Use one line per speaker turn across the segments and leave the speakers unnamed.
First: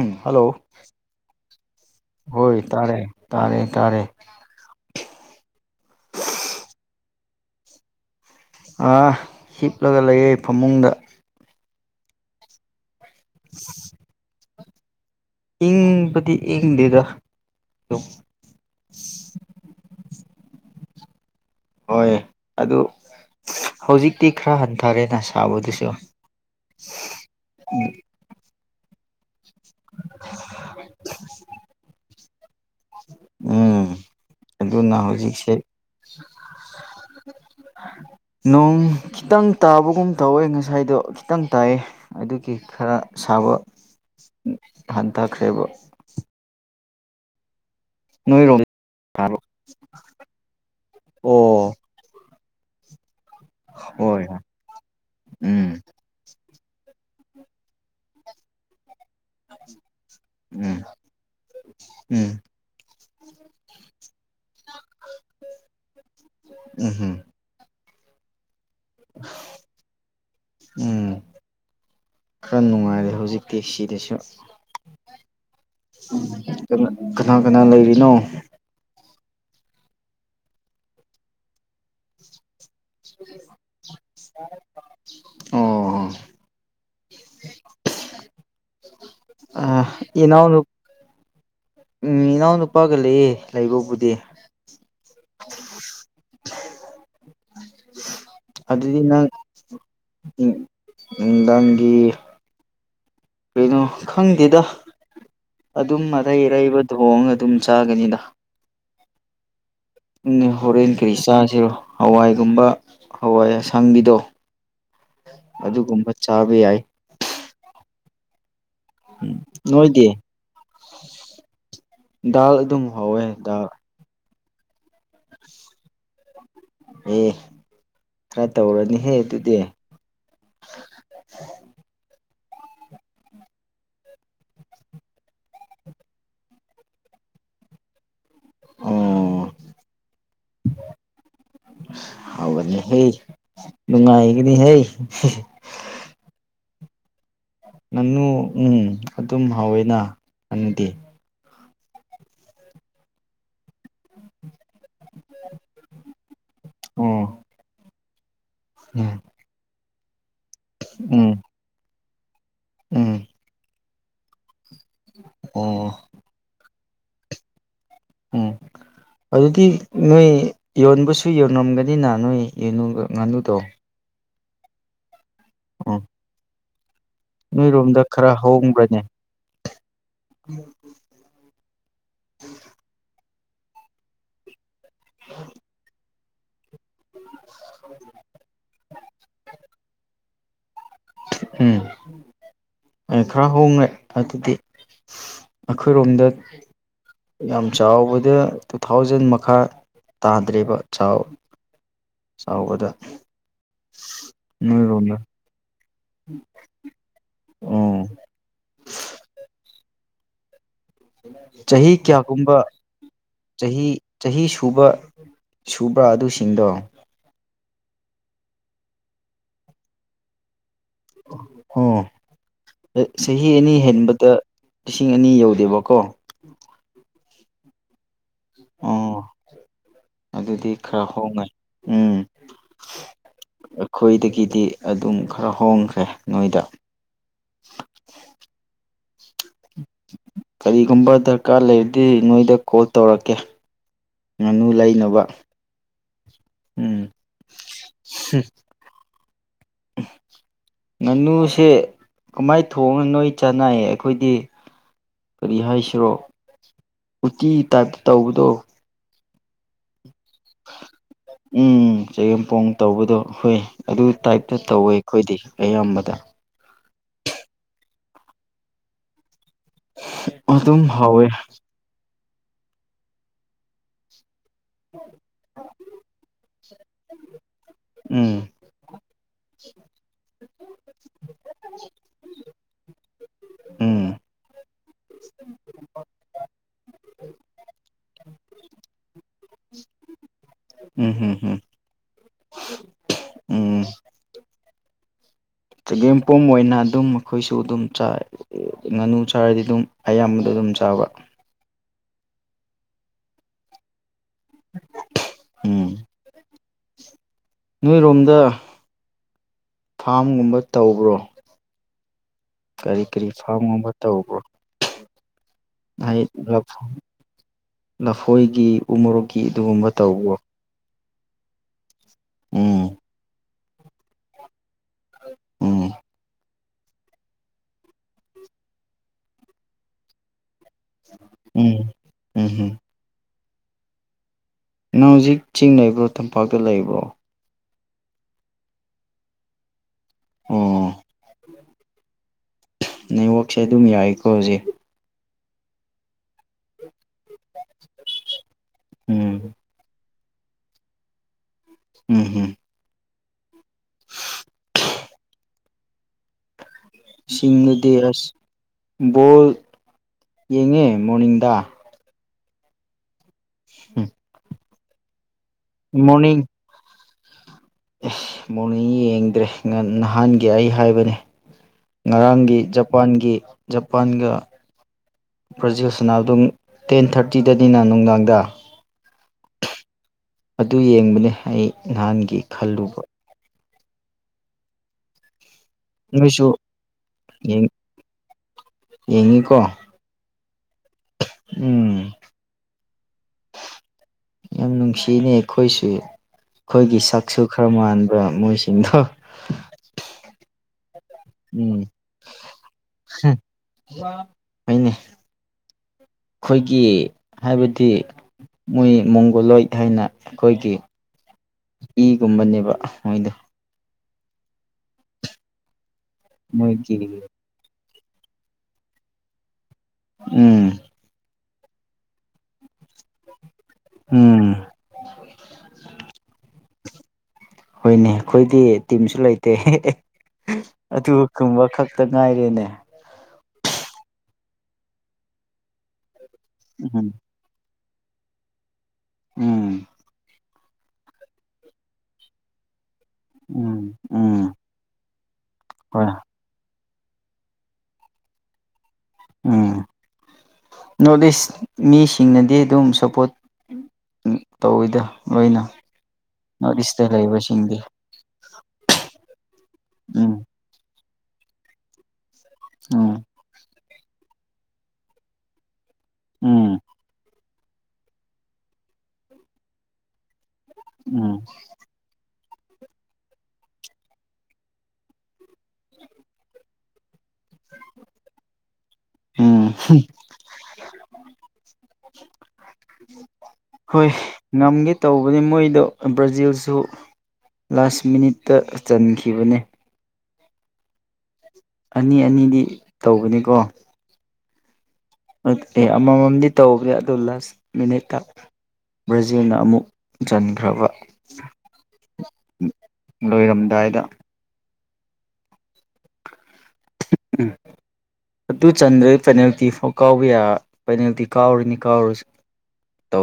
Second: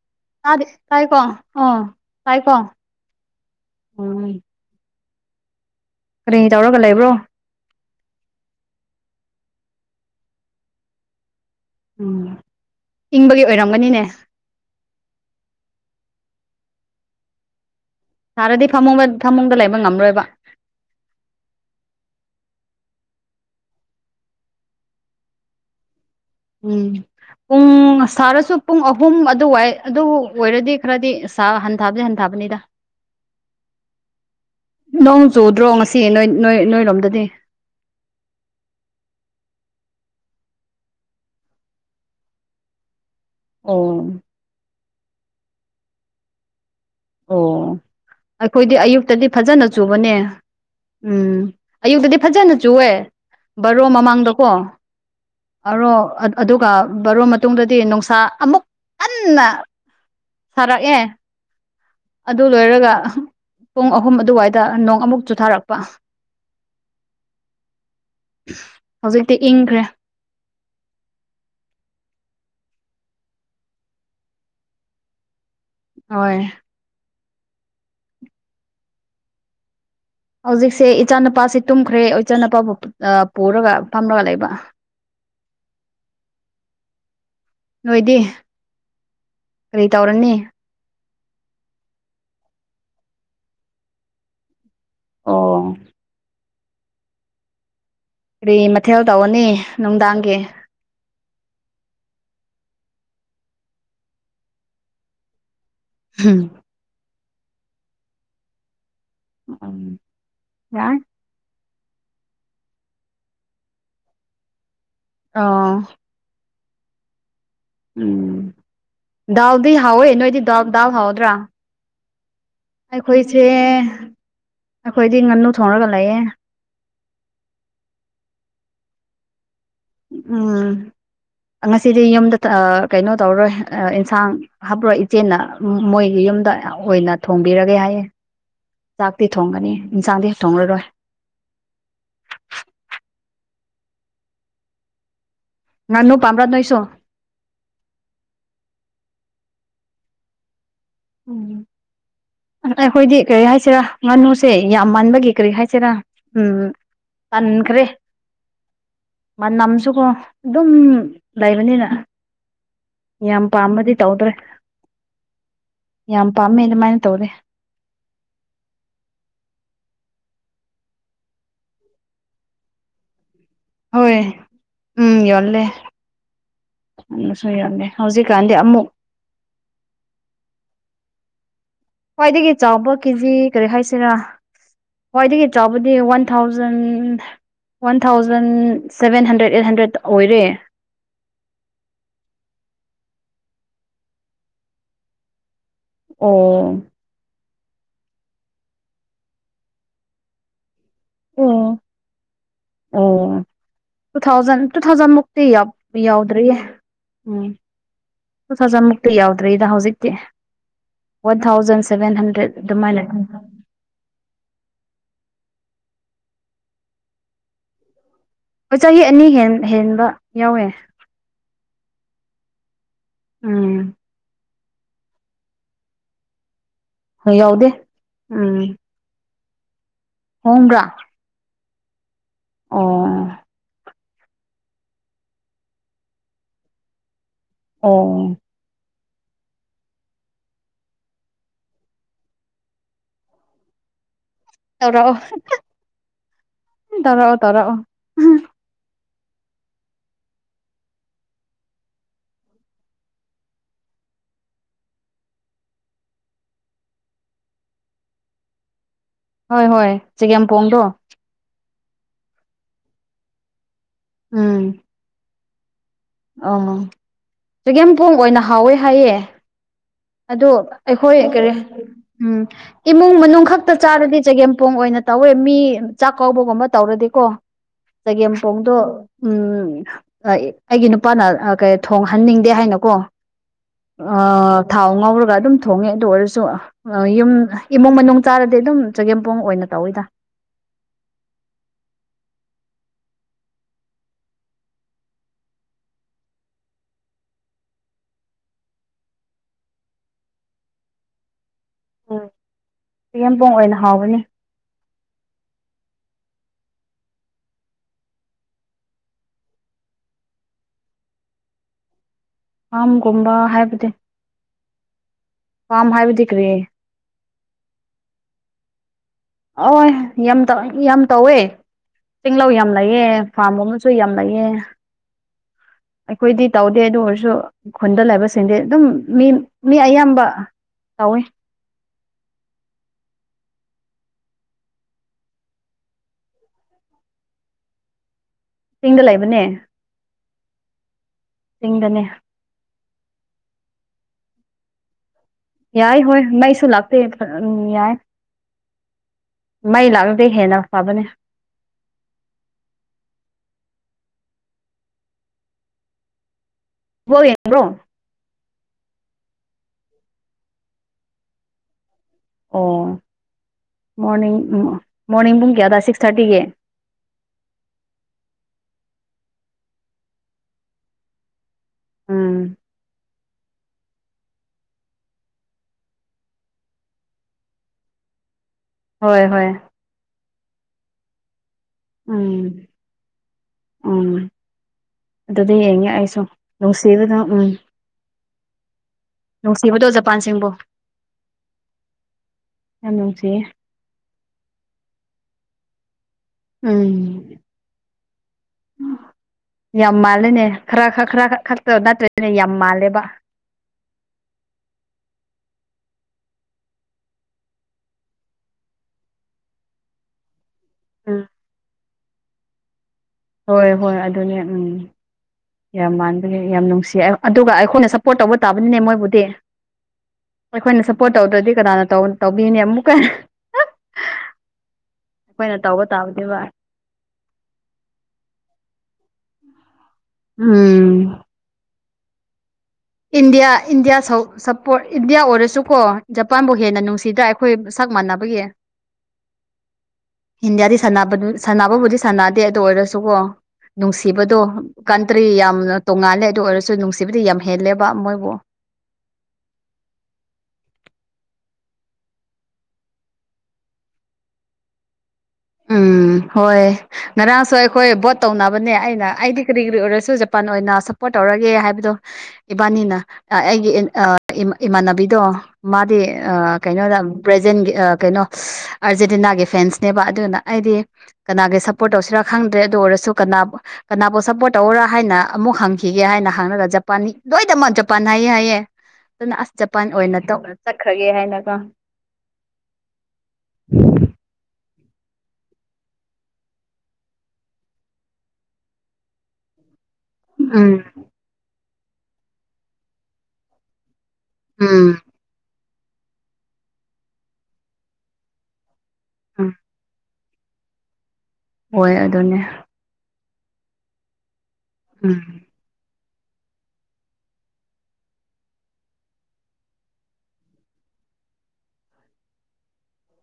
ꯎꯝ hello
ꯑꯥꯗꯦ ꯇꯥꯏꯀꯣ ꯑ ꯇꯥꯏꯀꯣ
ꯍꯣꯏ ꯇꯥꯔꯦ ꯇꯥꯔꯦ ꯇꯥꯔꯦ
ꯎ ꯀꯔꯤ ꯌꯥꯎꯔꯒ ꯂꯩꯕ꯭ꯔꯣ
ꯑꯥ ꯍꯤꯞꯂꯒ ꯂꯩꯌꯦ ꯐꯃꯨꯡꯗ
ꯎꯝ ꯏꯪꯕꯒꯤ ꯑꯣꯏꯔꯝꯒꯅꯤꯅꯦ
ꯏꯪꯕꯗꯤ ꯏꯪꯗꯦꯗ ꯑꯗꯨꯝ
ꯁꯥꯔꯗꯤ ꯐꯃꯨꯡ ꯐꯃꯨꯡꯗ ꯂꯩꯕ ꯉꯝꯂꯣꯏꯕ
ꯍꯣꯏ ꯑꯗꯨ ꯍꯧꯖꯤꯛꯇꯤ ꯈꯔ ꯍꯟꯊꯔꯦꯅ ꯁꯥꯕꯗꯨꯁꯨ
ꯎꯝ ꯄꯨꯡ ꯁꯥꯔꯁꯨ ꯄꯨꯡ ꯑꯍꯨꯝ ꯑꯗꯨ ꯋꯥꯏ ꯑꯗꯨꯕꯨ ꯑꯣꯏꯔꯗꯤ ꯈꯔꯗꯤ ꯁꯥ ꯍꯟꯊꯕꯗꯤ ꯍꯟꯊꯥꯕꯅꯤꯗ
ꯎꯝ ꯑꯗꯨꯅ
ꯅꯣꯡ
ꯍꯧꯖꯤꯛꯁꯦ
ꯆꯨꯗ꯭ꯔꯣ ꯉꯁꯤ ꯅꯣꯏ ꯅꯣꯏ ꯅꯣꯏ ꯂꯣꯝꯗꯗꯤ
ꯅꯣꯡ ꯈꯤꯇꯪ ꯇꯥꯕꯒꯨꯝ ꯇꯧꯋꯦ ꯉꯁꯥꯏꯗꯣ ꯈꯤꯇꯪ ꯇꯥꯏꯑ ꯑꯗꯨꯒꯤ ꯈꯔ ꯁꯥꯕ
ꯑꯣ
ꯍꯟꯊꯈ꯭ꯔꯦꯕ
ꯑꯣ
ꯅꯣꯏꯔꯣꯝ
ꯑꯩꯈꯣꯏꯗꯤ ꯑꯌꯨꯛꯇꯗꯤ
ꯁꯥꯕ꯭ꯔꯣ
ꯐꯖꯅ ꯆꯨꯕꯅꯦ ꯎꯝ
ꯑꯣ
ꯑꯌꯨꯛꯇꯗꯤ ꯐꯖꯅ ꯆꯨꯑꯦ ꯕꯥꯔꯣ
ꯍꯣꯏ
ꯃꯃꯥꯡꯗꯀꯣ
ꯎꯝ
ꯑꯔꯣ ꯑꯗꯨꯒ ꯕꯔꯨ ꯃꯇꯨꯡꯗꯗꯤ ꯅꯨꯡꯁꯥ ꯑꯃꯨꯛ ꯍꯟꯅ
ꯎꯝ
ꯁꯔꯛ ꯑꯦ
ꯎꯝ
ꯑꯗꯨ ꯂꯣꯏꯔꯒ ꯄꯨꯡ ꯑꯍꯨꯝ ꯑꯗꯨꯋꯥꯏꯗ ꯅꯣꯡ ꯑꯃꯨꯛ ꯆꯨꯊꯥꯔꯛꯄ
ꯎꯝ ꯎꯝ
ꯍꯧꯖꯤꯛꯇꯤ ꯏꯪꯈ꯭ꯔꯦ
ꯎꯝ ꯈꯔ ꯅꯨꯡꯉꯥꯏꯔꯦ ꯍꯧꯖꯤꯛꯇꯤ ꯁꯤꯗꯁꯨ
ꯍꯣꯏ
ꯀꯅꯥ ꯀꯅꯥ ꯂꯩꯔꯤꯅꯣ
ꯍꯧꯖꯤꯛꯁꯦ ꯏꯆꯥꯅꯨꯄꯥꯁꯦ ꯇꯨꯝꯈ꯭ꯔꯦ ꯏꯆꯥꯅꯨꯄꯥꯕꯨ ꯑ ꯄꯨꯔꯒ ꯐꯝꯂꯒ ꯂꯩꯕ
ꯑꯣ
ꯅꯣꯏꯗꯤ
ꯑ
ꯀꯔꯤ ꯇꯧꯔꯅꯤ
ꯏꯅꯥꯎ ꯎꯝ ꯏꯅꯥꯎ ꯅꯨꯄꯥꯒ ꯂꯩꯌꯦ ꯂꯩꯕꯕꯨꯗꯤ
ꯑꯣ ꯀꯔꯤ ꯃꯊꯦꯜ
ꯑꯗꯨꯗꯤ ꯅꯪ
ꯇꯧꯔꯅꯤ ꯅꯨꯡꯗꯥꯡꯒꯤ
ꯅꯨꯡꯗꯥꯪꯒꯤ ꯀꯩꯅꯣ ꯈꯪꯗꯦꯗ ꯑꯗꯨꯝ ꯑꯔꯩ ꯑꯔꯩꯕ ꯊꯣꯡꯉ ꯑꯗꯨꯝ ꯆꯥꯒꯅꯤꯗ ꯍꯣꯔꯦꯟ
ꯌꯥꯏ
ꯀꯔꯤ ꯆꯥꯁꯤꯔꯣ ꯍꯋꯥꯏꯒꯨꯝꯕ ꯍꯋꯥꯏ ꯑꯁꯥꯡꯕꯤꯗꯣ
ꯑꯣ
ꯑꯗꯨꯒꯨꯝꯕ ꯆꯥꯕ ꯌꯥꯏ
ꯎꯝ ꯗꯥꯎꯗꯤ ꯍꯥꯎꯋꯦ ꯅꯣꯏꯗꯤ ꯗꯥꯎꯜ ꯗꯥꯎꯜ ꯍꯥꯎꯗ꯭ꯔꯥ
ꯗꯥꯜ ꯑꯗꯨꯝ ꯍꯧꯋꯦ
ꯑꯈꯣꯏꯁ
ꯗꯥꯜ
ꯑꯩꯈꯣꯏꯗꯤ ꯉꯥꯅꯨ ꯊꯣꯡꯉꯒ ꯂꯩꯌꯦꯦ
ꯑꯦ ꯈꯔ ꯇꯧꯔꯅꯤꯍꯦ ꯑꯗꯨꯗꯤ
ꯎꯝ ꯉꯁꯤꯗꯤ ꯌꯨꯝꯗ ꯀꯩꯅꯣ ꯇꯧꯔꯣꯏ ꯑꯦꯟꯁꯥꯡ ꯍꯥꯞꯔꯣꯏ ꯏꯆꯦꯟꯅ ꯃꯣꯏꯒꯤ ꯌꯨꯝꯗ ꯑꯣꯏꯅ ꯊꯣꯡ ꯕꯤꯔꯒꯦ ꯍꯥꯏꯌꯦꯦ ꯆꯥꯛꯇꯤ
ꯑꯣ
ꯊꯣꯡꯒꯅꯤ ꯏꯟꯁꯥꯡꯗꯤ ꯊꯣꯡꯂꯔꯣꯏ
ꯅꯨꯡꯉꯥꯏ ꯍꯒꯗꯤ ꯍꯩ
ꯅꯥꯟꯅꯨ ꯄꯝ꯭ꯔꯥꯗ ꯅꯣꯏꯁꯣ
ꯉꯅꯨ ꯎꯝ ꯑꯗꯨꯝ ꯍꯥꯎꯋꯦꯅ ꯉꯅꯨꯗꯤ
ꯎꯝ ꯑꯩꯈꯣꯏꯗꯤ ꯀꯩ ꯍꯥꯏ ꯍꯥꯏꯁꯤꯔꯥ ꯉꯥꯅꯨꯁꯦ ꯌꯥꯝ ꯃꯥꯟꯕꯒꯤ ꯀꯔꯤ ꯍꯥꯏꯁꯤꯔꯥ ꯎꯝ
ꯑꯣ
ꯄꯥꯟꯈ꯭ꯔꯦ
ꯎꯝ
ꯃꯅꯝꯁꯨꯀꯣ ꯑꯗꯨꯝ
ꯎꯝ
ꯂꯩꯕꯅꯤꯅ
ꯎꯝ
ꯌꯥꯝ ꯄꯥꯝꯕꯗꯤ ꯇꯧꯗ꯭ꯔꯦ
ꯑꯣ
ꯌꯥꯝ ꯄꯥꯝꯃꯦ ꯑꯗꯨꯃꯥꯏꯅ ꯇꯧꯔꯦ
ꯎꯝ ꯑꯗꯨꯗꯤ ꯅꯣꯏ ꯌꯣꯟꯕꯁꯨ ꯌꯣꯟꯉꯝꯒꯅꯤꯅ ꯅꯣꯏ ꯉꯥꯅꯨ
ꯍꯣꯏ ꯎꯝ ꯌꯣꯜꯂꯦ
ꯎꯝ
ꯑꯗꯨꯁꯨ ꯌꯣꯜꯂꯦ
ꯅꯣꯏꯔꯣꯝꯗ ꯈꯔ
ꯍꯧꯖꯤꯛꯀꯥꯟꯗꯤ ꯑꯃꯨꯛ
ꯍꯣꯡꯕ꯭ꯔꯅꯤ
ꯈ꯭ꯋꯥꯏꯗꯒꯤ ꯆꯥꯎꯕ ꯀꯦꯖꯤ ꯀꯔꯤ ꯍꯥꯏꯁꯤꯔꯥ ꯈ꯭ꯋꯥꯏꯗꯒꯤ ꯆꯥꯎꯕꯗꯤ ꯋꯥꯟ ꯋꯥ thousand one thousand seven hundred eight hundred ꯑꯣꯏꯔꯦ
ꯎꯝ ꯑꯩ ꯈꯔ ꯍꯣꯡꯡꯂꯦ ꯑꯗꯨꯗꯤ ꯑꯩꯈꯣꯏꯔꯣꯝꯗ
ꯑꯣ
ꯌꯥꯝ ꯆꯥꯎꯕꯗ ꯇꯨ ꯊꯥꯎꯖꯟ ꯃꯈꯥ ꯇꯥꯗ꯭ꯦꯕ
ꯑꯣ ꯑꯣ ꯇꯨ ꯊꯥꯎꯖ ꯇꯨ ꯊꯥꯎꯖ
ꯅꯣꯏꯔꯣꯝꯗ
ꯃꯛꯇꯛꯇ ꯌꯥꯎꯗ꯭ꯔꯔꯤꯌꯦ
ꯑꯣ
ꯎꯝ ꯐꯖ ꯃꯨꯛꯇꯤ ꯌꯥꯎꯗ꯭ꯔꯔꯤꯗ ꯍꯧꯖꯤꯛꯇꯤ ꯋꯥꯟ ꯊꯥꯎꯖꯟ
ꯆꯍꯤ
ꯁꯚꯦꯟ
ꯀꯌꯥꯒꯨꯝꯕ
ꯍꯟꯗ꯭ꯔꯦꯗ ꯑꯗꯨꯃꯥꯏꯅ
ꯆꯍꯤ ꯆꯍꯤ ꯁꯨꯕ ꯁꯨꯕ꯭ꯔꯥ ꯑꯗꯨꯁꯤꯡꯗꯣ
ꯑꯣ ꯆꯍꯤ ꯑꯅꯤ ꯍꯦꯟꯕ ꯌꯥꯎꯋꯦ
ꯑꯣ ꯆꯍꯤ ꯑꯅꯤ
ꯎꯝ
ꯍꯦꯟꯕꯗ ꯂꯤꯁꯤꯡ ꯑꯅꯤ ꯌꯧꯗꯦꯕꯀꯣ
ꯌꯥꯎꯗꯦ ꯎꯝ
ꯑꯣ ꯑꯗꯨꯗꯤ
ꯍꯣꯡꯕ꯭ꯔꯥ
ꯈꯔ ꯍꯣꯡꯉꯦ ꯎꯝ
ꯑꯣ
ꯑꯩꯈꯣꯏꯗꯒꯤꯗꯤ ꯑꯗꯨꯝ ꯈꯔ ꯍꯣꯡꯈ꯭ꯔꯦ ꯅꯣꯏꯗ
ꯑꯣ
ꯀꯔꯤꯒꯨꯝꯕ ꯗꯔꯀꯥꯔ ꯂꯩꯔꯗꯤ ꯅꯣꯏꯗ ꯀꯣꯜ ꯇꯧꯔꯛꯀꯦ ꯉꯥꯅꯨ
ꯇꯧꯔꯛꯑꯣ
ꯂꯩꯅꯕ ꯎꯝ
ꯇꯧꯔꯛꯑꯣ ꯇꯧꯔꯛꯑꯣ
ꯉꯥꯅꯨꯁꯦ ꯀꯃꯥꯏ ꯊꯣꯡꯅ ꯅꯣꯏ ꯆꯥꯟꯅꯥꯏꯌꯦ ꯑꯩꯈꯣꯏꯗꯤ ꯀꯔꯤ ꯍꯥꯏꯁꯤꯔꯣ ꯎꯇꯤ ꯇꯥꯏꯞ ꯇꯧꯕꯗꯣ
ꯍꯣꯏ ꯍꯣꯏ ꯆꯒꯦꯝꯄꯣꯡꯗꯣ
ꯎꯝ ꯆꯒꯦꯝꯄꯣꯡ ꯇꯧꯕꯗꯣ ꯍꯣꯏ ꯑꯗꯨ ꯇꯥꯏꯞꯇ ꯇꯧꯋꯦ ꯑꯩꯈꯣꯏꯗꯤ ꯑꯌꯥꯝꯕ
ꯑ ꯁꯤꯒꯦꯝ ꯄꯣꯡ ꯑꯣꯏꯅ ꯍꯥꯎꯋꯦ ꯍꯥꯏꯌꯦꯦ ꯑꯣ
ꯑꯗꯨꯝ ꯍꯥꯎꯋꯦ
ꯑꯩꯈꯣꯏ ꯀꯔꯤ ꯎꯝ ꯏꯃꯨꯡ ꯃꯅꯨꯡ ꯈꯛꯇ ꯆꯥꯔꯗꯤ ꯆꯒꯦꯝ ꯎꯄꯣꯡ ꯑꯣꯏꯅ ꯇꯧꯋꯦ ꯃꯤ ꯆꯥꯛ ꯀꯧꯕꯒꯨꯝꯕ ꯇꯧꯔꯗꯤꯀꯣ
ꯎꯝ
ꯆꯒꯦꯝꯄꯣꯛꯗꯣ ꯎꯝ ꯑꯩꯒꯤ ꯅꯨꯄꯥꯅ ꯀꯩ ꯊꯣꯡꯍꯟꯅꯤꯡꯗꯦ ꯍꯥꯏꯅꯀꯣ
ꯎꯝ
ꯊꯥꯎ ꯉꯥꯎꯔꯒ ꯑꯗꯨꯝ ꯊꯣꯡꯉꯦ ꯑꯗꯨ ꯑꯣꯏꯔꯁꯨ ꯌꯨꯝ ꯏꯃꯨꯡ ꯃꯅꯨꯡ ꯆꯥꯔꯗꯤ ꯑꯗꯨꯝ ꯆꯒꯦꯝꯄꯣꯡ ꯑꯣꯏꯅ ꯇꯧꯋꯤꯗ꯫
ꯎꯝ ꯎꯝ ꯎꯝ ꯆꯒꯦꯝꯄꯣꯝ ꯑꯣꯏꯅ ꯑꯗꯨꯝ ꯃꯈꯣꯏꯁꯨ ꯑꯗꯨꯝ ꯆꯥꯏꯌꯦ꯫ ꯉꯥꯅꯨ ꯆꯥꯔꯗꯤ ꯑꯗꯨꯝ ꯑꯌꯥꯝꯕꯗꯣ ꯑꯗꯨꯝ ꯆꯥꯕ꯫
ꯌꯦꯝꯄꯣꯡ ꯑꯣꯏꯅ ꯍꯥꯎꯕꯅꯤ꯫
ꯎꯝ ꯫ ꯅꯣꯏꯔꯣꯝꯗ ꯐꯥꯝꯒꯨꯝꯕ ꯇꯧꯕ꯭ꯔꯣ? ꯀꯔꯤ ꯀꯔꯤ
ꯐꯥꯝꯒꯨꯝꯕ ꯍꯥꯏꯕꯗꯤ
ꯐꯥꯝꯒꯨꯝꯕ ꯇꯧꯕꯔꯣ?
ꯐꯥꯝ
ꯑꯩ
ꯍꯥꯏꯕꯗꯤ ꯀꯔꯤ
ꯂꯥꯐꯨ ꯂꯐꯣꯏꯒꯤ ꯎꯃꯣꯔꯣꯛꯀꯤ ꯑꯗꯨꯒꯨꯝꯕ
ꯑꯣꯏ
ꯇꯧꯕ꯭ꯔꯣ
ꯌꯥꯝ ꯇꯧ ꯌꯥꯝ ꯇꯧꯋꯦ꯫ ꯇꯤꯡꯂꯧ ꯌꯥꯝ
ꯎꯝ
ꯂꯩꯌꯦ ꯐꯥꯔꯝ ꯒꯨꯝꯕꯁꯨ ꯌꯥꯝ ꯂꯩꯌꯦ꯫
ꯎꯝ
ꯑꯩꯈꯣꯏꯗꯤ ꯇꯧꯗꯦ ꯑꯗꯨ ꯑꯣꯏꯔꯁꯨ ꯈꯨꯟꯗ ꯂꯩꯕꯁꯤꯡꯗꯤ ꯑꯗꯨꯝ ꯃꯤ ꯃꯤ ꯑꯌꯥꯝꯕ ꯇꯧꯋꯦ
ꯎꯝ ꯎꯝꯍꯝ ꯅꯪ ꯍꯧꯖꯤꯛ ꯆꯤꯡ ꯂꯩꯕ꯭ꯔꯣ ꯇꯝꯄꯥꯛꯇ ꯂꯩꯕ꯭ꯔꯣ?
ꯆꯤꯡꯗ ꯂꯩꯕꯅꯦ꯫
ꯑꯣ
ꯆꯤꯡꯗꯅꯦ꯫
ꯅꯦꯠꯋꯥꯔꯛ ꯁꯦ ꯑꯗꯨꯝ ꯌꯥꯏꯀꯣ ꯍꯧꯖꯤꯛ
ꯌꯥꯏ ꯍꯣꯏ ꯃꯩꯁꯨ ꯂꯥꯛꯇꯦ ꯐꯥꯑꯝ ꯌꯥꯏ꯫
ꯎꯝ
ꯃꯩ ꯂꯥꯛ ꯇꯩ ꯍꯦꯟꯅ ꯐꯥꯕꯅꯦ
ꯎꯝ ꯍꯝ
ꯕꯣꯜ ꯌꯦꯡꯕ꯭ꯔꯣ
ꯁꯤꯡꯅꯗꯦꯔꯖ ꯕꯣꯜ ꯌꯦꯡꯉꯦ ꯃꯣꯔꯅꯤꯡꯗ
ꯑꯣ ꯃꯣꯔꯅꯤꯡ ꯃꯣꯔꯅꯤꯡ ꯄꯨꯡ ꯀꯌ꯭ꯥ ꯗ ꯁꯤꯛꯁ ꯊꯔꯇꯤꯒꯤ
ꯎꯐ ꯃꯣꯔꯅꯤꯡ ꯌꯦꯡꯗ꯭ꯔꯦ ꯉꯟ ꯅꯍꯥꯟꯒꯤ ꯑꯩ ꯍꯥꯏꯕꯅꯦ
ꯎꯝ
ꯉꯔꯥꯡꯒꯤ ꯖꯄꯥꯟꯒꯤ ꯖꯄꯥꯟꯒ ꯄ꯭ꯔꯖꯤꯜ ꯁꯅꯥꯕꯗꯣ ꯉꯛ ꯇꯦꯟ ꯊꯥꯔꯇꯤꯗꯅꯤꯅ ꯅꯨꯡꯗꯥꯡꯗ
ꯍꯣꯏ ꯍꯣꯏ
ꯑꯗꯨ ꯌꯦꯡꯕꯅꯦ ꯑꯩ
ꯎꯝ
ꯅꯍꯥꯟꯒꯤ ꯈꯜꯂꯨꯕ
ꯎꯝ꯫ ꯑꯗꯨꯗꯤ ꯌꯦꯡꯉꯦ ꯑꯩꯁꯨ
ꯅꯣꯏꯁꯨ
ꯅꯨꯡꯁꯤꯕꯅ ꯎꯝ
ꯌꯦꯡꯉꯤꯀꯣ
ꯅꯨꯡꯁꯤꯕꯗꯣ ꯖꯄꯥꯟꯁꯤꯡꯕꯨ
ꯎꯝ
ꯌꯥꯝ ꯅꯨꯡꯁꯤꯌꯦ
ꯌꯥꯝ ꯅꯨꯡꯁꯤꯅꯦ ꯑꯩꯈꯣꯏꯁꯨ
ꯎꯝ
ꯑꯩꯈꯣꯏꯒꯤ ꯁꯛꯁꯨ ꯈꯔ ꯃꯥꯟꯕ ꯃꯣꯏꯁꯤꯡꯗꯣ
ꯌꯥꯝ ꯃꯥꯜꯂꯦꯅꯦ ꯈꯔ ꯈꯔ ꯈꯔ ꯈꯛ-ꯈꯛꯇ
ꯎꯝ
ꯅꯠꯇ꯭ꯔꯦꯅꯦ ꯌꯥꯝ ꯃꯥꯜꯂꯦꯕ
ꯈꯣꯏꯒꯤ ꯍꯥꯏꯕꯗꯤ ꯃꯣꯏ ꯃꯣꯡꯒꯣꯂꯣꯏꯗ ꯍꯥꯏꯅ ꯑꯩꯈꯣꯏꯒꯤ
ꯑꯝ
ꯏꯒꯨꯝꯕꯅꯦꯕ ꯑꯍꯝ
ꯍꯣꯏ ꯍꯣꯏ ꯑꯗꯨꯅꯦ ꯎꯝ ꯫ꯌꯥꯝ ꯃꯥꯟꯕꯅꯦ ꯌꯥꯝ
ꯃꯣꯏꯒꯤ
ꯅꯨꯡꯁꯤꯌꯦ ꯑꯗꯨꯒ ꯑꯩꯈꯣꯏꯅ ꯁꯞ ꯄꯣꯔꯠ ꯇꯧꯕ ꯇꯥꯕꯅꯤꯅꯦ ꯃꯣꯏꯕꯨꯗꯤ
ꯎꯝ
ꯑꯩꯈꯣꯏꯅ ꯁꯞꯄꯣꯔꯠ ꯇꯧꯗ꯭ꯔꯗꯤ ꯀꯅꯥꯅ ꯇꯧ-ꯇꯧꯕꯤꯅꯤ ꯑꯃꯨꯛꯀ
ꯎꯝ
ꯑꯩꯈꯣꯏꯅ ꯇꯧꯕ ꯇꯥꯕꯅꯦꯕ
ꯍꯣꯏꯅꯦ ꯑꯈꯣꯏꯗꯤ ꯇꯤꯝꯁꯨ ꯂꯩꯇꯦ ꯍꯦꯍꯦ ꯑꯦ
ꯎꯝ
ꯑꯗꯨꯒꯨꯝꯕ ꯈꯛꯇ ꯉꯥꯏꯔꯦꯅꯦ
ꯏꯟꯗꯤꯌꯥ ꯏꯟꯗꯤꯌꯥ ꯁꯧ-ꯁꯄꯣꯔꯠ ꯏꯟꯗꯤꯌꯥ ꯑꯣꯏꯔꯁꯨꯀꯣ ꯖꯄꯥꯟꯕꯨ ꯍꯦꯟꯅ
ꯎꯝ
ꯅꯨꯡꯁꯤꯗ ꯑꯩꯈꯣꯏ ꯁꯛ ꯃꯥꯟꯅꯕꯒꯤ
ꯎꯝ
ꯏꯟꯗꯤꯌꯥꯗꯤ ꯁꯥꯟꯅꯕꯗꯨ ꯁꯥꯟꯅꯕꯕꯨꯗꯤ ꯁꯥꯟꯅꯗꯦ ꯑꯗꯨ ꯑꯣꯏꯔꯁꯨ
ꯎꯝ
ꯅꯨꯡꯁꯤꯕꯗꯣ
ꯎꯝ
ꯀꯗ꯭ꯔꯤ ꯌꯥꯝꯅ
ꯍꯣꯏ
ꯇꯣꯉꯂꯦ ꯑꯗꯨ ꯑꯣꯏꯔꯁꯨ ꯅꯨꯡꯁꯤꯕ ꯌꯥꯝ ꯍꯦꯂꯕ ꯃꯣꯏꯕꯨꯣ
ꯎꯝ ꯅꯣꯔꯠ ꯏꯁ ꯃꯤꯁꯤꯡꯅꯗꯤ ꯑꯗꯨꯝ ꯁꯞꯄꯣꯔꯠ ꯇꯧꯋꯤꯗ ꯂꯣꯏꯅ
ꯎꯝ ꯍꯣꯏ
ꯅꯣꯔꯠ ꯏꯁꯇ
ꯉꯔꯥꯡꯁꯨ
ꯂꯩꯕꯁꯤꯡꯗꯤ
ꯑꯩꯈꯣꯏ ꯕꯣꯠ ꯇꯧꯅꯕꯅꯦ ꯑꯩꯅ ꯑꯩꯗꯤ ꯀꯔꯤ ꯀꯔꯤ ꯑꯣꯏꯔꯁꯨ
ꯎꯝ
ꯖꯄꯥꯟ ꯑꯣꯏꯅ ꯄꯣꯔꯠ ꯇꯧꯔꯒꯦ ꯍꯥꯏꯕꯗꯣ ꯏꯕꯥꯅꯤꯅ
ꯎꯝ
ꯑꯩꯒꯤ ꯏꯃꯥꯟꯅꯕꯤꯗꯣ ꯗꯤ
ꯎꯝ
ꯀꯩꯅꯣꯗ ꯕ꯭ꯔꯦꯖꯦꯟꯒꯤ ꯀꯩꯅꯣ ꯑꯥꯔꯖꯦꯟꯇꯤꯅꯥꯒꯤ ꯐꯦꯟꯁꯅꯦꯕ ꯑꯗꯨꯅ ꯑꯩꯗꯤ
ꯎꯝ
ꯀꯅꯥꯒꯤ ꯁꯞꯄꯣꯔꯠ ꯇꯧꯁꯤꯔꯥ ꯈꯪꯗ꯭ꯔꯦ ꯑꯗꯨ ꯑꯣꯏꯔꯁꯨ ꯀꯅꯥ ꯀꯅꯥꯕꯨ ꯁꯞꯄꯣꯔꯠ ꯇꯧꯔꯥ ꯍꯥꯏꯅ ꯑꯃꯨꯛ ꯍꯪꯈꯤꯒꯦ ꯍꯥꯏꯅ ꯍꯪꯅꯒ ꯖꯄꯥꯟ ꯂꯣꯏꯗꯃꯛ ꯖꯄꯥꯟ ꯍꯥꯏꯌꯦ ꯍꯥꯏꯌꯦꯦ ꯑꯗꯨꯅ ꯑꯁ
ꯎꯝ
ꯖꯄꯥꯟ ꯑꯣꯏꯅꯧ ꯆꯠꯈ꯭ꯔꯒꯦ ꯍꯥꯏꯅꯀꯣ
ꯍꯣꯏ ꯉꯝꯒꯦ ꯇꯧꯕꯅꯤ ꯃꯣꯏꯗꯣ ꯕ꯭ꯔꯥꯖꯤꯜꯁꯨ ꯂꯥꯁ ꯃꯤꯅꯤꯠꯇ ꯆꯟꯈꯤꯕꯅꯤ
ꯎꯝ
ꯑꯅꯤ ꯑꯅꯤꯗꯤ ꯇꯧꯕꯅꯤꯀꯣ
ꯎꯝ
ꯑꯦ ꯑꯃꯃꯝꯗꯤ ꯇꯧꯋꯍꯦ ꯑꯗꯨ ꯂꯥꯁ ꯃꯤꯅꯤꯠꯇ
ꯎꯝ
ꯕ꯭ꯔꯥꯖꯤꯜꯅ ꯑꯃꯨꯛ ꯆꯟꯈ꯭ꯔꯕ
ꯍꯣꯏ ꯑꯗꯨꯅꯦ
ꯂꯣꯏꯔꯝꯗꯥꯏꯗ
ꯎꯝ
ꯎꯝ ꯑꯗꯨ ꯆꯟꯗ꯭ꯔꯦ ꯄꯦꯅꯥꯜꯇꯤ ꯐꯥꯎ ꯀꯥꯎꯕ ꯌꯥ ꯄꯦꯅꯥꯜꯇꯤ ꯀꯥꯎꯔꯤꯅꯤ ꯀꯥꯎꯔꯨꯁ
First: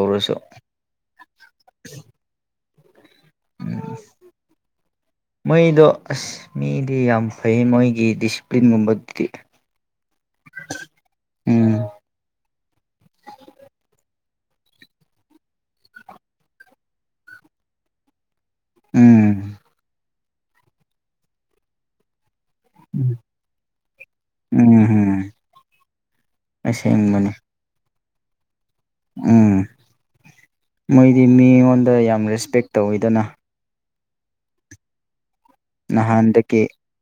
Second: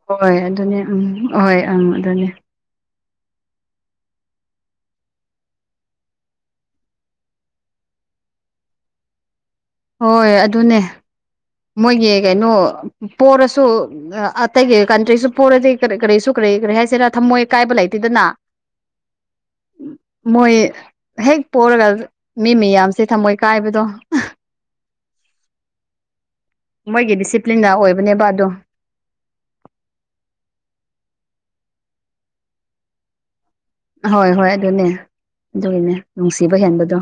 ꯍꯣꯏ ꯑꯗꯨꯅꯤ ꯎꯝ ꯑꯍꯣꯏ ꯎꯝ ꯑꯗꯨꯅꯤ
ꯎꯝ ꯃꯣꯏꯗꯣ ꯑꯁ ꯃꯤꯗꯤ ꯌꯥꯝ ꯐꯩꯌꯦ ꯃꯣꯏꯒꯤ ꯗꯤꯁꯤꯄ꯭ꯂꯤꯟꯒꯨꯝꯕꯗꯤ
ꯍꯣꯏ ꯑꯗꯨꯅꯦ ꯃꯣꯏꯒꯤ ꯀꯩꯅꯣ ꯄꯣꯔꯁꯨ ꯑꯇꯩꯒꯤ ꯀꯟꯇ꯭ꯔꯤꯁꯨ ꯄꯨꯔꯗꯤꯔꯤ ꯀꯔꯤꯁꯨ ꯀꯔꯤ ꯀꯔꯤ ꯍꯥꯏꯁꯤꯦꯔꯥ ꯊꯝꯃꯣꯏꯀꯥꯏꯕ ꯂꯩꯇꯦꯗꯅ
ꯎꯝ
ꯃꯣꯏ ꯍꯦꯛ ꯄꯔꯒ ꯃꯤ ꯃꯌꯥꯝꯁꯦ ꯊꯝꯃꯣꯏ ꯀꯥꯏꯕꯗꯣ
ꯎꯝꯝ
ꯃꯣꯏꯒꯤ ꯗꯤꯁꯤꯄ꯭ꯂꯤꯟꯗ ꯑꯣꯏꯕꯅꯦꯕ ꯑꯗꯣ
ꯎꯝ ꯃꯣꯏꯗꯤ ꯃꯤꯉꯣꯟꯗ ꯌꯥꯝ ꯔꯦꯁꯄꯦꯛ ꯇꯧꯋꯤꯗꯅ
ꯍꯣꯏ ꯍꯣꯏ ꯑꯗꯨꯅꯦ ꯑꯗꯨꯒꯤꯅꯦ ꯅꯨꯡꯁꯤꯕ
ꯅꯍꯥꯟꯗꯒꯤ
ꯍꯦꯟꯕꯗꯣ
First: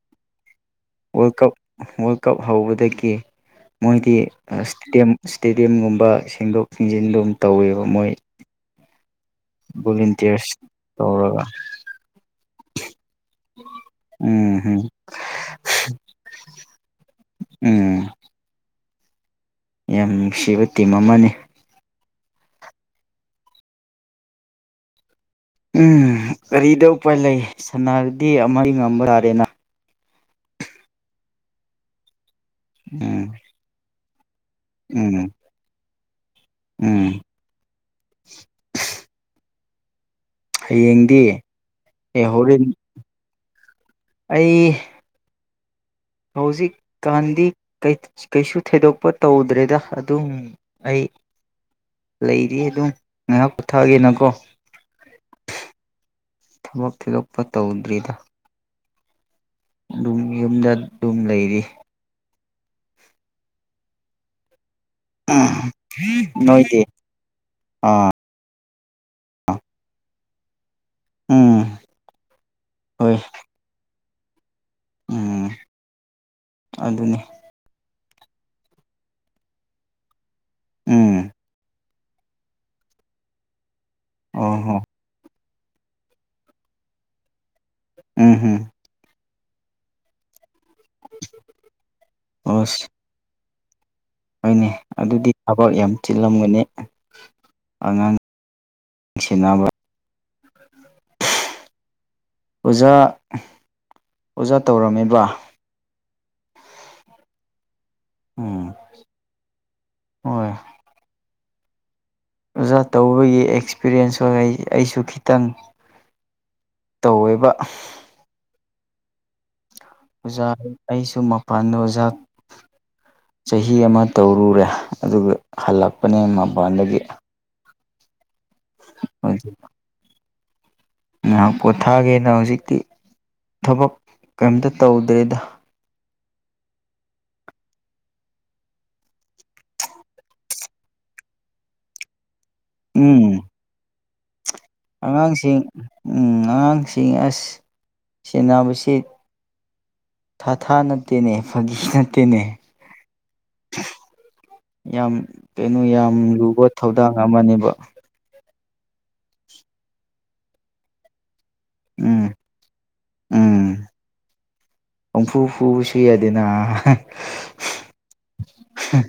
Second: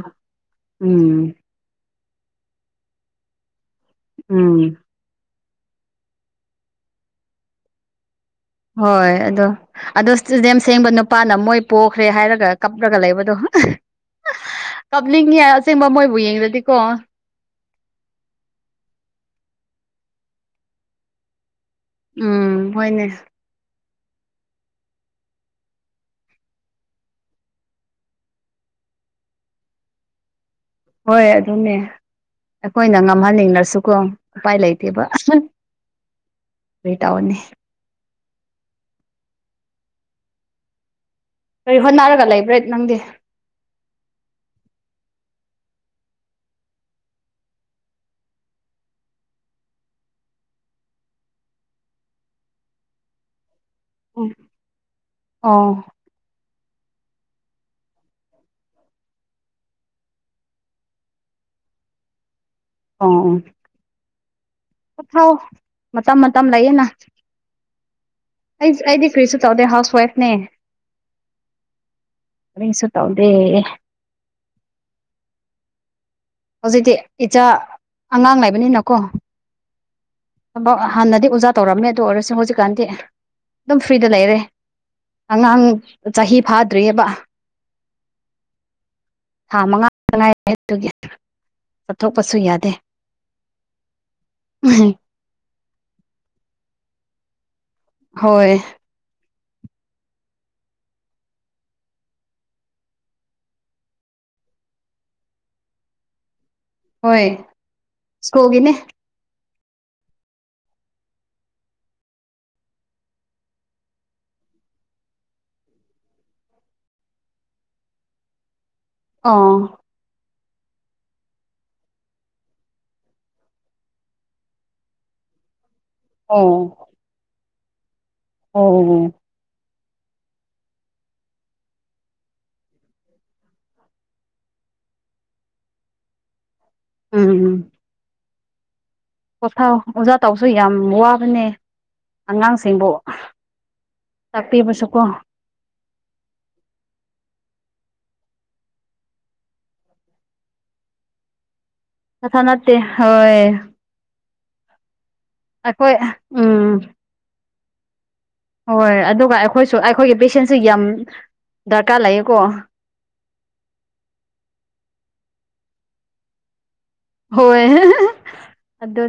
ꯎꯝ
ꯋꯥꯔꯜ ꯀꯞ ꯋꯥꯔꯜ ꯀꯞ ꯍꯧꯕꯗꯒꯤ ꯃꯣꯏꯗꯤ
ꯎꯝ
ꯏꯁꯇꯦꯗꯤꯌꯝ ꯏꯁꯇꯦꯗꯤꯌꯝꯒꯨꯝꯕ ꯁꯦꯡꯗꯣꯛ ꯁꯦꯡꯖꯤꯟ ꯑꯗꯨꯝ ꯇꯧꯋꯦꯕ ꯃꯣꯏ
ꯍꯣꯏ ꯑꯗꯣ ꯑꯗꯣ ꯏꯁꯇꯨꯗꯤꯝ
ꯚꯣꯂꯨꯟꯇꯤꯌꯔꯁ
ꯁꯦꯡꯕ ꯅꯨꯄꯥꯅ
ꯇꯧꯔꯒ
ꯃꯣꯏ ꯄꯣꯛꯈ꯭ꯔꯦ ꯍꯥꯏꯔꯒ ꯀꯞꯂꯒ ꯂꯩꯕꯗꯣ
ꯎꯝ ꯍꯝ
ꯀꯞꯂꯤꯡ ꯑꯁꯦꯡꯕ ꯃꯣꯏꯕꯨ ꯌꯦꯡꯂꯥꯗꯤꯀꯣ
ꯎꯝ ꯌꯥꯝ ꯅꯨꯡꯁꯤꯕ ꯇꯤꯝ ꯑꯃꯅꯤ
ꯎꯝ ꯍꯣꯏꯅꯦ
ꯎꯝ ꯀꯔꯤꯗꯤ ꯎꯄꯥꯏ ꯂꯩ ꯁꯅꯥꯗꯤ ꯑꯃ ꯉꯝꯕ ꯇꯥꯔꯦꯅ
ꯍꯣꯏ ꯑꯗꯨꯅꯦ ꯑꯩꯈꯣꯏꯅ
ꯎꯝ
ꯉꯝꯍꯟꯅꯤꯡꯂꯁꯨꯀꯣ ꯎꯄꯥꯏ ꯂꯩꯇꯦꯕ
ꯎꯝ
ꯀꯔꯤ ꯇꯧꯔꯨꯅꯤ
ꯗ ꯍꯌꯦꯡꯗꯤ
ꯀꯔꯤ
ꯑꯦ
ꯍꯣꯠꯅꯔꯒ ꯂꯩꯕ꯭ꯔꯥ
ꯍꯣꯔꯦꯟ
ꯅꯪꯗꯤ
ꯑꯩ ꯍꯧꯖꯤꯛꯀꯥꯟꯗꯤ ꯀꯩꯁꯨ ꯊꯩꯗꯣꯛꯄ ꯇꯧꯗ꯭ꯔꯦꯗ ꯑꯗꯨꯝ ꯑꯩ
ꯒ
ꯂꯩꯔꯤ ꯑꯗꯨꯝ ꯉꯥꯏꯍꯥꯛ ꯄꯨꯨꯊꯥ ꯒꯦꯅꯥ ꯀꯦ
ꯎꯝ ꯑꯣ
ꯊꯕꯛ ꯊꯣꯏꯗꯣꯛꯄ ꯇꯧꯗ꯭ꯔꯤꯗ ꯑꯗꯨꯝ ꯌꯨꯝꯗ ꯇꯨꯝ ꯂꯩꯔꯤ
ꯑꯣ ꯄꯣꯊꯥꯎ ꯃꯇꯝ ꯃꯇꯝ
ꯅꯣꯏꯗꯤ
ꯂꯩꯌꯦꯅ ꯑꯩ ꯑꯩꯗꯤ ꯀ꯭ꯔꯤꯁꯨ ꯇꯧꯗꯦ ꯍꯥꯎꯁ ꯋꯥꯏꯐꯅꯦ
ꯎꯝ
ꯀꯔꯤꯁꯨ
ꯍꯣꯏ
ꯇꯧꯗꯦ
ꯎꯝ
ꯍꯧꯖꯤꯛꯇꯤ
ꯑꯗꯨꯅꯤ
ꯏꯆꯥ ꯑꯉꯥꯡ ꯂꯩꯕꯅꯤꯅꯀꯣ ꯍꯥꯟꯅꯗꯤ
ꯎꯝ
ꯑꯣꯖꯥ ꯇꯧꯔꯝꯃꯦ ꯑꯗꯨ ꯑꯣꯏꯔꯁꯨ ꯍꯧꯖꯤꯛꯀꯥꯟꯗꯤ ꯑꯗꯨꯝ ꯐ꯭ꯔꯤꯗ ꯂꯩꯔꯦ
ꯑꯣ ꯍꯣ
ꯑꯉꯥꯡ ꯆꯍꯤ ꯐꯥꯗ꯭ꯔꯤꯑꯕ
ꯎꯝ ꯎꯝ
ꯊꯥ ꯃꯉꯥ ꯈꯛꯇ ꯉꯏꯔꯤꯌꯦ ꯑꯗꯨꯒꯤ ꯆꯠꯊꯣꯛꯄꯁꯨ ꯌꯥꯗꯦ
ꯑꯗꯨꯅꯤ ꯑꯗꯨꯗꯤ ꯊꯕꯛ ꯌꯥꯝ ꯆꯤꯜꯂꯝꯒꯅꯤ
ꯍꯣꯏꯣꯏ
ꯊꯅꯥ ꯑꯣꯖꯥ ꯑꯣꯖꯥ ꯇꯧꯔꯝꯃꯤꯕ
ꯍꯣꯏ ꯁ꯭ꯀꯣꯜꯒꯤꯅꯦ
ꯑꯣ ꯑꯣꯖꯥ ꯇꯧꯕꯒꯤ ꯑꯦꯛꯁꯄꯤꯔꯤꯌꯦꯟꯁ ꯑꯣꯏ ꯑꯩꯁꯨ ꯈꯤꯇꯪ ꯇꯧꯋꯕ
ꯑꯥ
ꯑꯣꯖꯥ ꯑꯩꯁꯨ ꯃꯄꯥꯟꯗ ꯑꯣꯖꯥ ꯆꯍꯤ ꯑꯃ ꯇꯧꯔꯨꯔꯦ ꯑꯗꯨꯒ ꯍꯜꯂꯛꯄꯅꯦ
ꯑꯣ
ꯃꯄꯥꯟꯗꯒꯤ
ꯑꯣ
ꯉꯥꯏꯍꯥꯛ ꯄꯣꯊꯥꯒꯦꯅ ꯍꯧꯖꯤꯛꯇꯤ ꯊꯕꯛ ꯀꯩꯝꯇ ꯇꯧꯗ꯭ꯔꯦꯗ
ꯑꯝꯝ ꯄꯣꯊꯥ ꯑꯣꯖꯥ ꯇꯧꯕꯁꯨ ꯌꯥꯝ ꯋꯥꯕꯅꯦ ꯑꯉꯥꯡꯁꯤꯡꯕꯨ
ꯎꯝ
ꯇꯥꯛꯄꯤꯕꯁꯨꯀꯣ
ꯑꯉꯥꯡꯁꯤꯡ ꯎꯝ ꯑꯉꯥꯡꯁꯤꯡ ꯑꯁ ꯁꯤꯟꯅꯕꯁꯤ ꯊꯥꯊꯥ ꯅꯠꯇꯦꯅꯦ ꯐꯒꯤꯅꯠꯇꯅꯦ
ꯅꯊꯥ ꯅꯠꯇꯦ ꯍꯣꯏ
ꯌꯥꯝ ꯀꯩꯅꯣ
ꯑꯩꯈꯣꯏ
ꯌꯥꯝ ꯂꯨꯕ
ꯎꯝ
ꯊꯧꯗꯥꯡ ꯑꯃꯅꯦꯕ
ꯍꯣꯏ ꯑꯗꯨꯒ ꯑꯩꯈꯣꯏꯁꯨ ꯑꯩꯈꯣꯏꯒꯤ ꯄꯦꯁꯦꯟꯁꯨ ꯌꯥꯝ ꯗꯔꯀꯥꯔ
ꯎꯝ
ꯂꯩꯌꯦꯀꯣ
ꯐꯨ ꯐꯨ ꯁꯤ ꯍꯥꯏꯗꯅ
ꯍꯣꯏ ꯑꯗꯨ